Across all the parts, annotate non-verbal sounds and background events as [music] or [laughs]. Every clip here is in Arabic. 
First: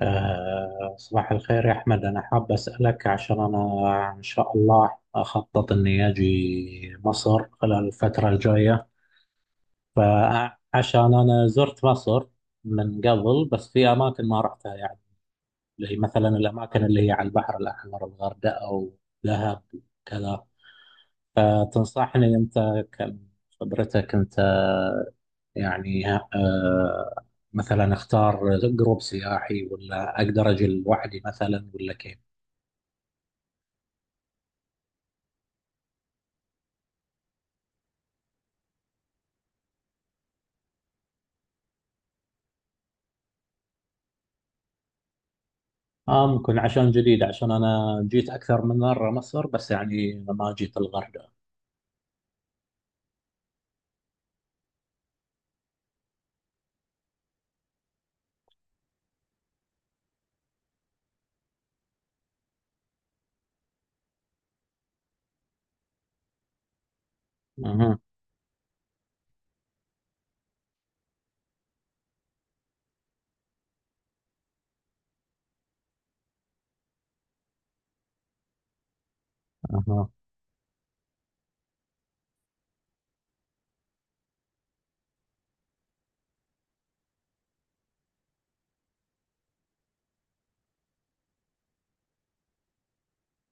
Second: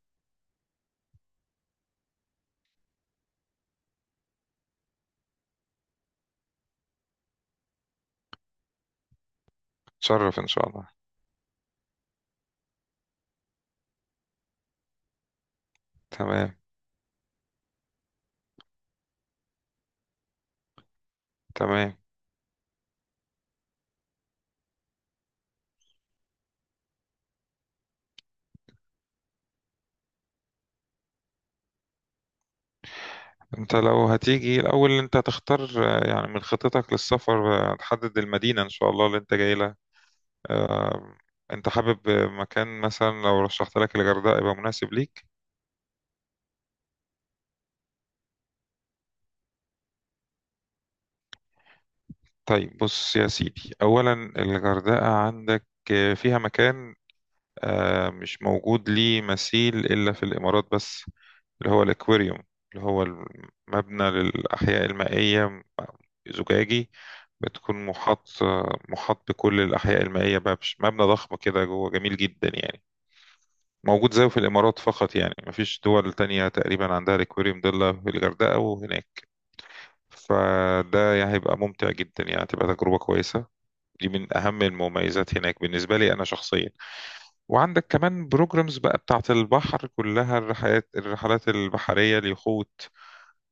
صباح الخير يا أحمد. أنا حاب أسألك عشان أنا إن شاء الله أخطط إني أجي مصر خلال الفترة الجاية. تشرف ان شاء الله. فعشان أنا زرت مصر من قبل بس في أماكن ما رحتها يعني، زي مثلا تمام، الأماكن اللي هي على البحر الأحمر، الغردقة ودهب وكذا. تمام. فتنصحني أنت كم خبرتك أنت يعني، مثلا أختار جروب سياحي ولا أقدر أجي لوحدي مثلا ولا كيف؟ انت لو هتيجي الاول، انت هتختار يعني من خطتك للسفر. تحدد المدينة ان شاء الله اللي انت جاي لها. آه، انت حابب مكان، مثلا لو رشحت لك الغردقة يبقى مناسب ليك. آه ممكن، عشان جديد، عشان أنا جيت أكثر من مرة مصر بس يعني ما جيت الغردقة. طيب بص يا سيدي، اولا الغردقة عندك فيها مكان مش موجود ليه مثيل إلا في الإمارات بس، اللي هو الأكواريوم، اللي هو المبنى للأحياء المائية، زجاجي. بتكون أها. محاط، بكل الأحياء المائية، بقى مش مبنى ضخم كده، جوه جميل جدا يعني. موجود زيه في الإمارات فقط، يعني مفيش دول تانية تقريبا عندها الأكواريوم ده إلا في الغردقة وهناك. أها. فده يعني هيبقى ممتع جدا، يعني تبقى تجربة كويسة. دي من أهم المميزات هناك بالنسبة لي أنا شخصيا. وعندك كمان بروجرامز بقى بتاعة البحر كلها، الرحلات البحرية، اليخوت.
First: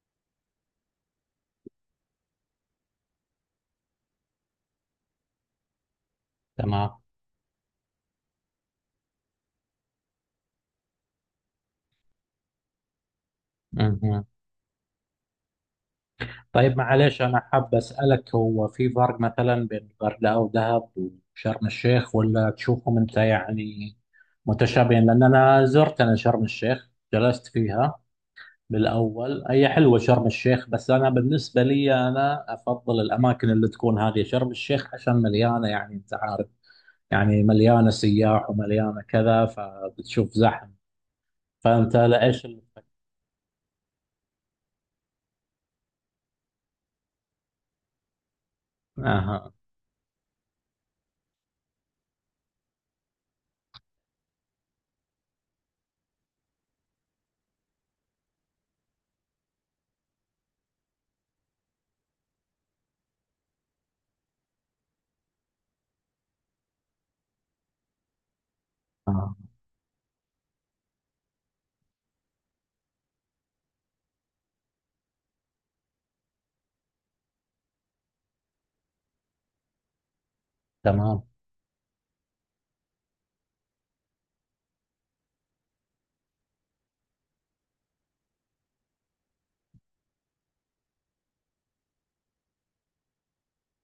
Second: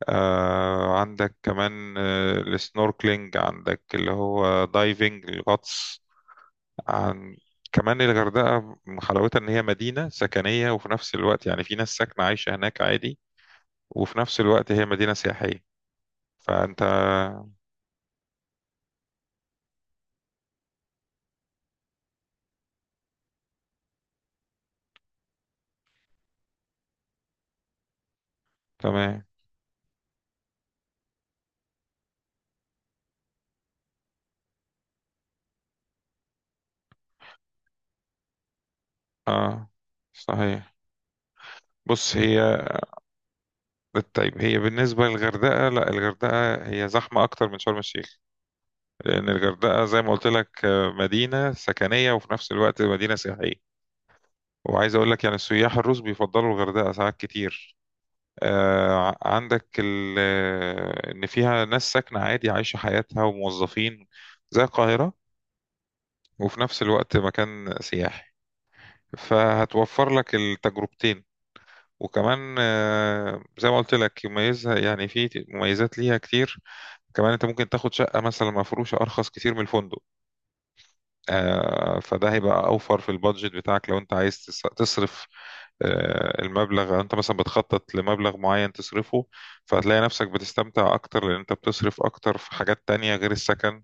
عندك كمان السنوركلينج، عندك اللي هو دايفنج، الغطس. تمام. عن كمان الغردقة، حلاوتها إن هي مدينة سكنية، وفي نفس الوقت يعني في ناس ساكنة عايشة هناك عادي، وفي أها. نفس الوقت هي مدينة سياحية. طيب فأنت... معليش، أنا حاب أسألك، هو في فرق مثلا بين الغردقة ودهب وشرم الشيخ، ولا تشوفهم أنت يعني متشابهين؟ لأن أنا زرت، أنا شرم الشيخ جلست فيها تمام. بالأول. هي حلوة شرم الشيخ، بس أنا بالنسبة لي أنا أفضل الأماكن اللي تكون هذه شرم الشيخ، عشان مليانة يعني، أنت عارف، يعني مليانة سياح ومليانة كذا اه، فبتشوف زحمة. صحيح. فأنت بص هي، لإيش اللي. طيب، هي بالنسبة للغردقة، لا، الغردقة هي زحمة أكتر من شرم الشيخ. لأن أها. الغردقة زي ما قلت لك، مدينة سكنية وفي نفس الوقت مدينة سياحية. وعايز أقول لك يعني السياح الروس بيفضلوا الغردقة ساعات كتير. آه، ع- عندك ال- آه، إن فيها ناس ساكنة عادي عايشة حياتها، وموظفين زي القاهرة، وفي نفس الوقت مكان سياحي. آه. فهتوفر لك التجربتين. وكمان زي ما قلت لك، يميزها يعني في مميزات ليها كتير. كمان انت ممكن تاخد شقة مثلا مفروشة أرخص كتير من الفندق. تمام. فده هيبقى اوفر في البادجت بتاعك لو انت عايز تصرف المبلغ. انت مثلا بتخطط لمبلغ معين تصرفه. فهتلاقي نفسك بتستمتع اكتر، لان انت بتصرف اكتر في حاجات تانية غير السكن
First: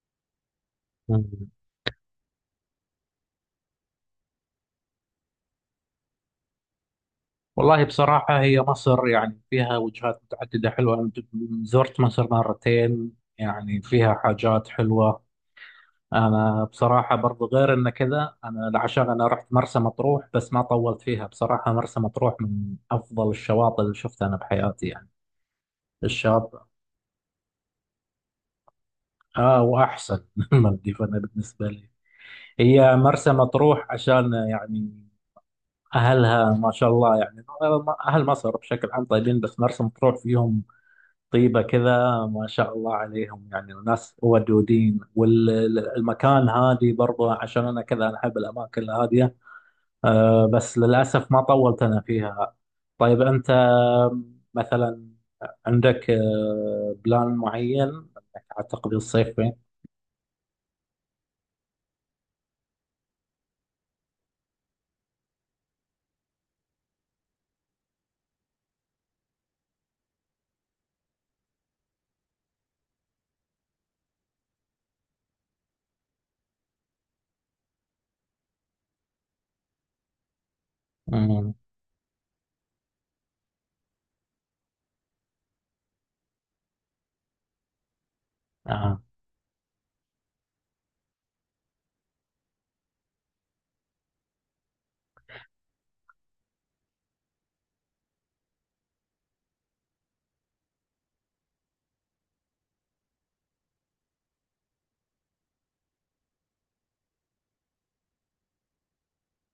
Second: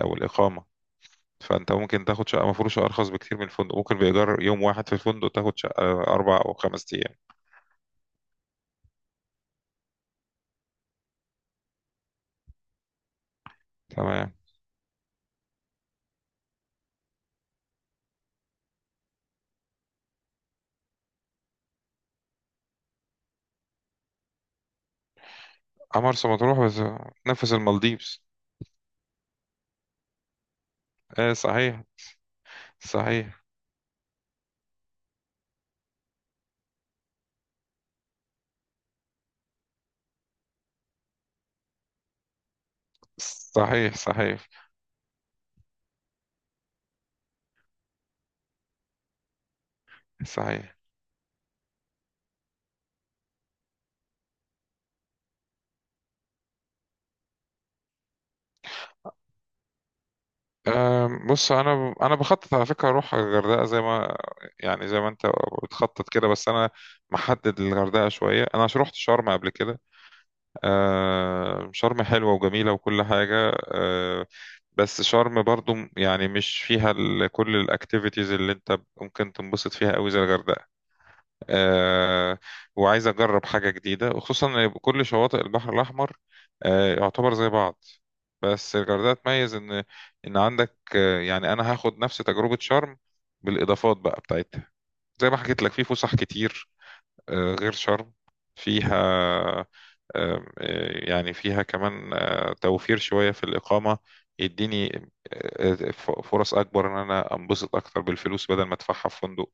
او الاقامة. مم. فانت ممكن تاخد شقة مفروشة ارخص بكتير من الفندق. ممكن بايجار يوم واحد في الفندق تاخد شقة 4 أو 5 أيام. والله بصراحة هي مصر يعني فيها وجهات متعددة حلوة. أنا زرت مصر مرتين، يعني فيها تمام. حاجات حلوة. أنا بصراحة برضو غير إن كذا، أنا عشان أنا رحت مرسى مطروح بس ما طولت فيها. بصراحة مرسى مطروح من أفضل الشواطئ اللي شفتها أنا بحياتي يعني. مرسى الشاطئ، مطروح بس. نفس المالديفز. آه، وأحسن [laughs] من المالديف أنا ايه، بالنسبة صحيح. لي. هي مرسى صحيح. مطروح عشان يعني أهلها ما شاء الله يعني. أهل مصر بشكل عام طيبين بس مرسى مطروح فيهم طيبة كذا، ما شاء الله عليهم، يعني صحيح. ناس صحيح. ودودين، والمكان هادي برضه، عشان أنا كذا، أنا أحب الأماكن الهادية. أه صحيح. بس للأسف ما طولت أنا فيها. طيب أنت مثلا عندك بلان معين إنك هتقضي الصيف فين؟ بص انا انا بخطط على فكره اروح الغردقه زي ما، يعني زي ما انت بتخطط كده، بس انا محدد الغردقه شويه، انا عشان رحت شرم قبل كده. شرم حلوه وجميله وكل حاجه. بس شرم برضو يعني مش فيها كل الاكتيفيتيز اللي انت ممكن تنبسط فيها قوي زي الغردقه. أمم. آه، وعايز أجرب حاجة جديدة، وخصوصا إن كل شواطئ البحر الأحمر يعتبر زي بعض. بس آه. الغردقة تميز إن... إن عندك يعني أنا هاخد نفس تجربة شرم بالإضافات بقى بتاعتها، زي ما حكيت لك في فسح كتير غير شرم. فيها يعني فيها كمان توفير شوية في الإقامة. يديني فرص أكبر إن أنا أنبسط أكتر بالفلوس بدل ما أدفعها في فندق،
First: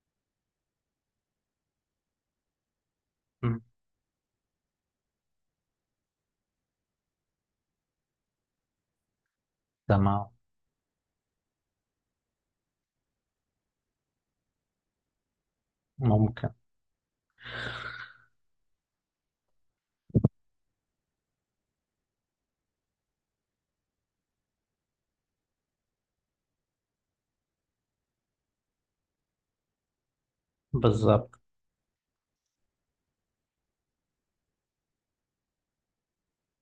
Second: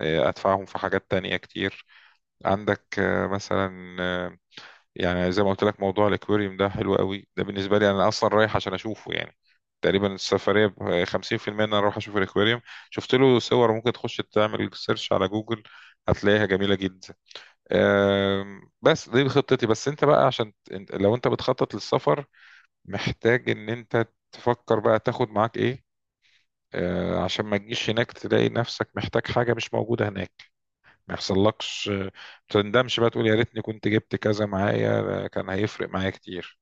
أدفعهم في حاجات تانية كتير. عندك أمم. مثلا يعني زي ما قلت لك، موضوع الاكواريوم ده حلو قوي. ده بالنسبه لي انا اصلا رايح عشان اشوفه يعني. تقريبا تمام. السفريه ب 50% ان انا اروح اشوف الاكواريوم. شفت له صور، ممكن تخش تعمل سيرش على جوجل هتلاقيها ممكن. جميله جدا. بس دي خطتي، بس انت بقى عشان لو انت بتخطط للسفر، محتاج ان انت تفكر بقى تاخد معاك ايه، عشان ما تجيش هناك تلاقي نفسك محتاج حاجه مش موجوده هناك. ما بالضبط. يحصلكش، ما تندمش بقى تقول يا ريتني كنت جبت كذا معايا، ده كان هيفرق معايا كتير.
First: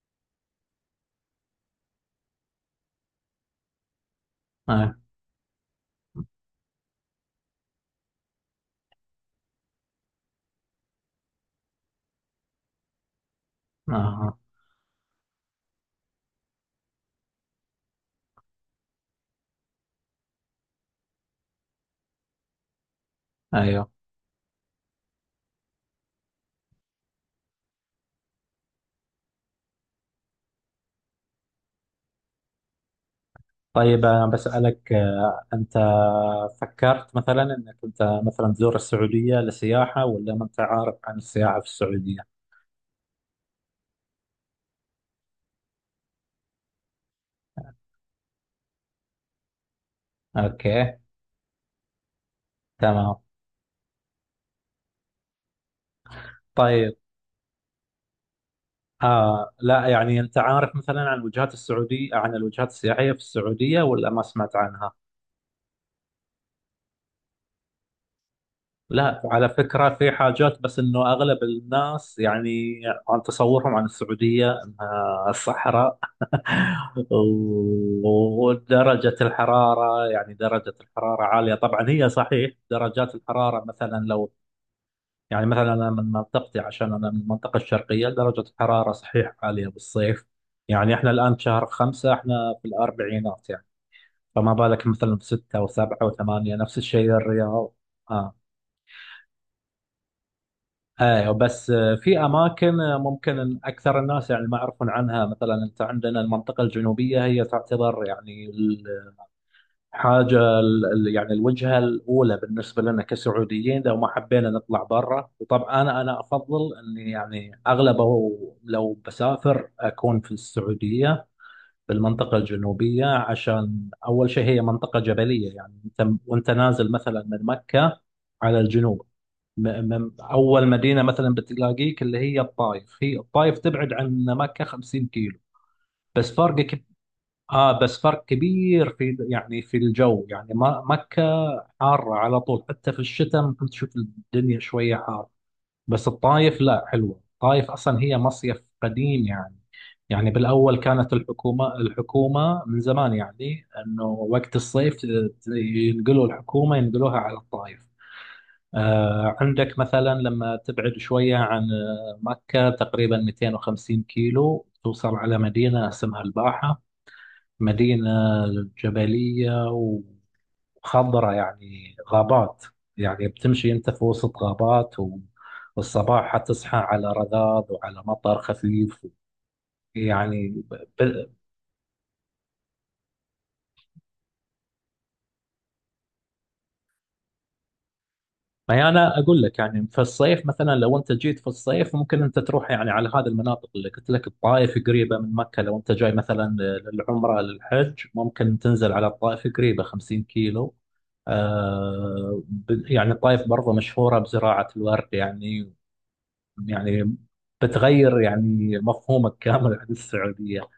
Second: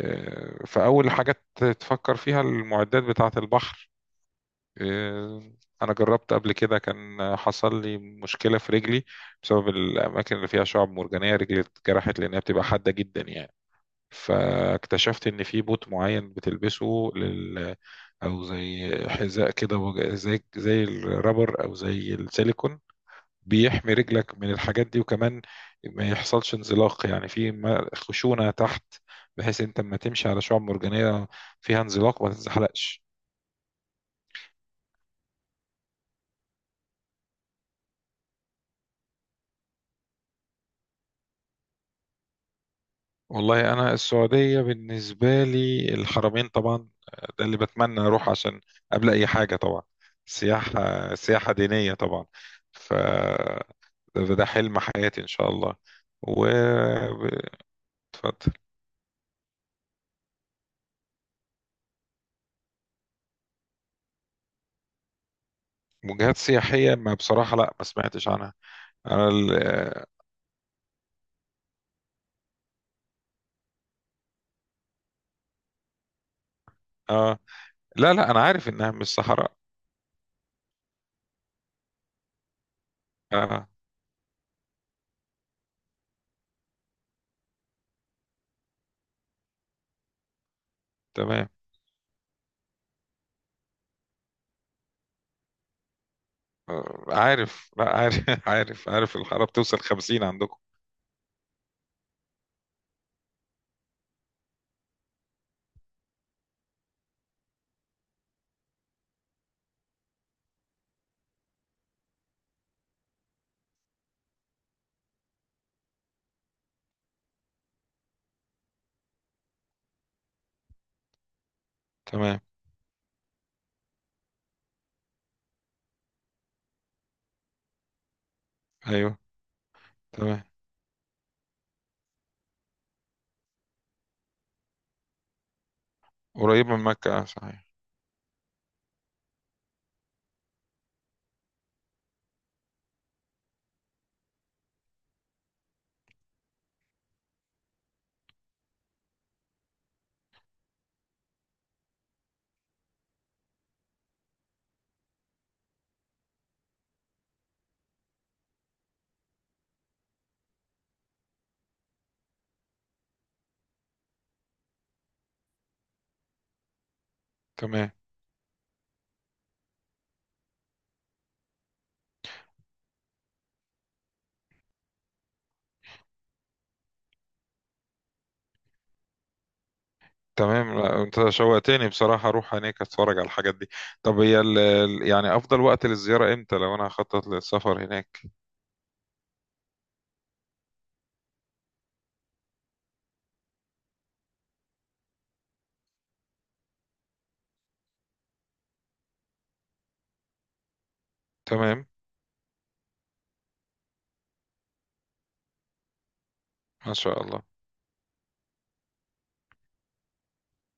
فأول حاجة تفكر فيها المعدات بتاعة البحر. آه. آه، أنا جربت قبل كده، كان حصل لي مشكلة في رجلي بسبب الأماكن اللي فيها شعب مرجانية. رجلي اتجرحت لأنها بتبقى حادة جدا يعني. آه. فاكتشفت إن في بوت معين بتلبسه لل... أو زي حذاء كده، زي الرابر أو زي السيليكون، ايوه. بيحمي رجلك من الحاجات دي. وكمان ما يحصلش انزلاق، يعني في خشونة تحت، بحيث انت لما تمشي على شعاب مرجانية فيها انزلاق ما تتزحلقش. طيب انا بسألك، انت فكرت مثلا انك انت مثلا تزور السعودية لسياحة، ولا ما انت عارف عن السياحة في السعودية؟ والله انا السعودية بالنسبة لي الحرمين طبعا. ده اللي بتمنى اروح عشان، قبل اي حاجة طبعا، اوكي. سياحة دينية طبعا. ف... تمام. ده حلم حياتي ان شاء الله. و... طيب. اتفضل. آه لا، يعني انت عارف مثلا عن الوجهات السعودية، عن الوجهات السياحية في السعودية، ولا ما سمعت عنها؟ وجهات سياحية، ما بصراحة لا ما سمعتش عنها. لا، انا على ال... فكرة في حاجات، بس انه اغلب الناس يعني عن تصورهم عن السعودية انها صحراء. [laughs] اه، لا لا انا عارف انها مش ودرجة صحراء. الحرارة، يعني درجة الحرارة عالية طبعا. هي صحيح درجات الحرارة اه. مثلا لو، يعني مثلا انا من منطقتي، عشان انا من المنطقة الشرقية، درجة الحرارة صحيح عالية بالصيف. يعني احنا الان تمام. شهر 5، احنا في الاربعينات يعني. فما بالك مثلا في 6 و7 و8، نفس الشيء عارف، الرياض. لا عارف آه. [laughs] عارف، عارف، الحرارة بتوصل 50 عندكم. ايوه بس. في اماكن ممكن اكثر الناس يعني ما يعرفون عنها. مثلا انت عندنا المنطقه الجنوبيه هي تعتبر يعني الحاجه يعني الوجهه الاولى بالنسبه لنا كسعوديين لو ما حبينا نطلع برا. وطبعا انا افضل اني يعني اغلبه لو بسافر اكون في السعوديه، في المنطقه تمام. الجنوبيه. عشان اول شيء هي منطقه جبليه، يعني انت وانت نازل مثلا من مكه على الجنوب، ايوه. تمام. أول مدينة مثلا بتلاقيك اللي هي الطائف. هي الطائف تبعد عن مكة 50 كيلو، بس فرق قريبة كب... من مكة، صحيح. آه بس فرق كبير في يعني في الجو. يعني ما مكة حارة على طول، حتى في الشتاء ممكن تشوف الدنيا شوية حارة. بس الطائف لا، حلوة الطائف، أصلا هي مصيف قديم يعني. يعني بالأول كانت الحكومة من زمان، يعني أنه وقت الصيف ينقلوا الحكومة، ينقلوها على الطائف. عندك مثلا لما تبعد شوية عن مكة تقريبا 250 كيلو توصل على مدينة اسمها الباحة. تمام. مدينة جبلية وخضرة، يعني غابات. يعني بتمشي أنت في وسط غابات، والصباح حتصحى على رذاذ وعلى مطر خفيف يعني. تمام. لا انت ب- شوقتني بصراحة اروح هناك اتفرج على الحاجات دي. طب هي ال... يعني افضل وقت للزيارة امتى لو انا هخطط للسفر هناك؟ ما هي انا اقول لك، يعني في الصيف مثلا لو انت جيت في الصيف ممكن انت تروح يعني على هذه المناطق اللي قلت لك. الطائف قريبه من مكه، لو انت جاي مثلا للعمره للحج ممكن تنزل على الطائف، قريبه 50 كيلو. تمام. يعني الطائف برضه مشهوره بزراعه الورد يعني. ما يعني شاء الله. بتغير يعني مفهومك كامل عن السعوديه.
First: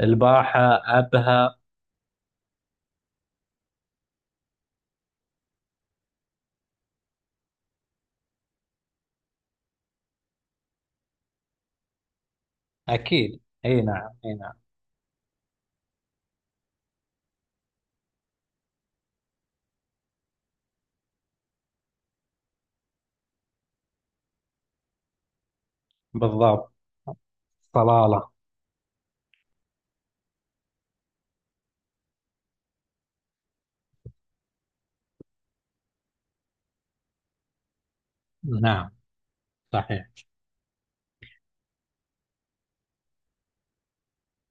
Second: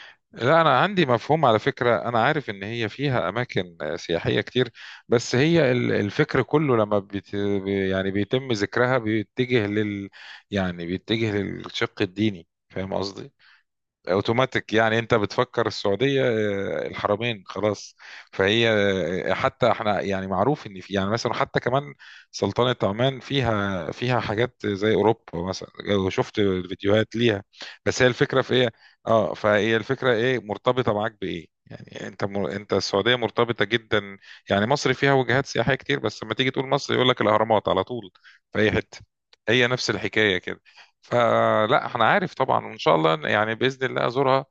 الباحه. لا أنا عندي مفهوم ابها. على فكرة، أنا عارف إن هي فيها أماكن سياحية كتير، بس هي الفكر كله لما بت... يعني بيتم ذكرها بيتجه لل... يعني بيتجه للشق الديني، فاهم قصدي؟ اكيد، اي نعم، اي نعم. اوتوماتيك يعني انت بتفكر السعوديه الحرمين خلاص. فهي حتى احنا يعني معروف ان في يعني مثلا حتى كمان سلطنه عمان فيها حاجات زي اوروبا، مثلا لو شفت بالضبط. الفيديوهات ليها. بس هي صلاله. الفكره في ايه. اه، فهي الفكره ايه مرتبطه معاك بايه، يعني انت مر... انت السعوديه مرتبطه جدا. يعني مصر فيها وجهات سياحيه كتير، بس لما تيجي تقول مصر يقول لك الاهرامات على طول في اي نعم. حته. هي نفس صحيح. الحكايه. فلا انا عارف طبعا، وان شاء الله يعني باذن الله ازورها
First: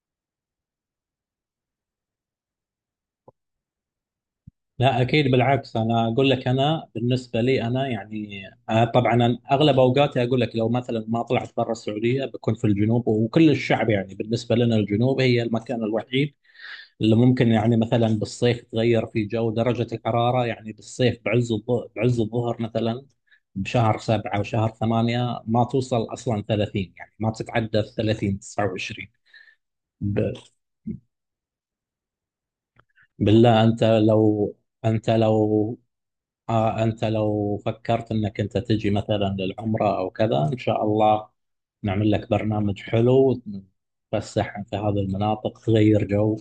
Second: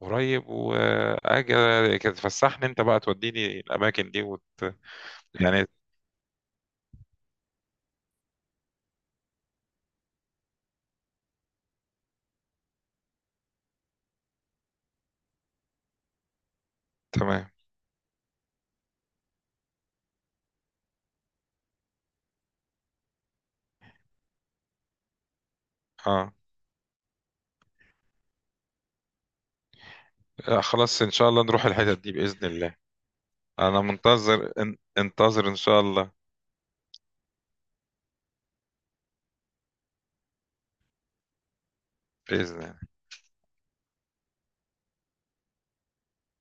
قريب، واجي كده تفسحني انت بقى، توديني الاماكن دي وت... لا اكيد، يعني بالعكس، انا اقول لك انا بالنسبه لي انا يعني، طبعا أنا اغلب اوقاتي اقول لك لو مثلا ما طلعت برا السعوديه بكون في الجنوب. وكل الشعب يعني بالنسبه لنا الجنوب هي المكان الوحيد اللي ممكن تمام. يعني مثلا بالصيف تغير في جو درجه الحراره، يعني بالصيف بعز الظهر مثلا بشهر سبعة وشهر ثمانية ما توصل اه، أصلا 30، يعني ما تتعدى 30، 29. ب... خلاص ان شاء الله نروح الحتت دي باذن الله. بالله انا أنت منتظر لو، ان... انت انتظر ان لو شاء الله. آه أنت لو فكرت أنك أنت تجي مثلا للعمرة أو كذا، إن شاء الله نعمل لك باذن الله. برنامج حلو، تفسح في هذه المناطق، تغير جو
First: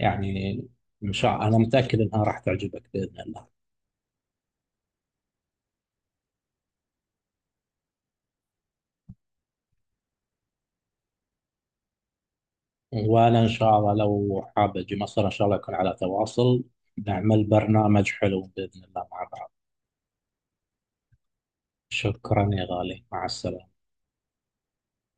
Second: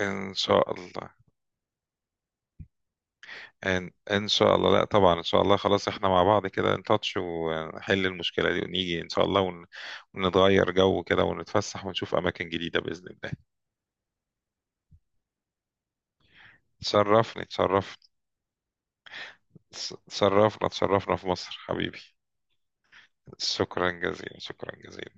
ان شاء الله. إن شاء، أنا متأكد أنها راح تعجبك بإذن الله. ان شاء الله. لا طبعا، ان شاء الله خلاص احنا مع بعض كده نتاتش ونحل المشكله دي ونيجي ان شاء الله ون... ونتغير جو كده ونتفسح ونشوف اماكن جديده باذن الله. وأنا إن شاء الله لو حاب أجي مصر إن شاء الله يكون على تواصل، نعمل تشرفني، تشرفني. برنامج حلو بإذن الله مع بعض. اتشرفنا، اتشرفنا في مصر حبيبي. شكرا يا غالي، مع السلامة. شكرا جزيلا، شكرا جزيلا.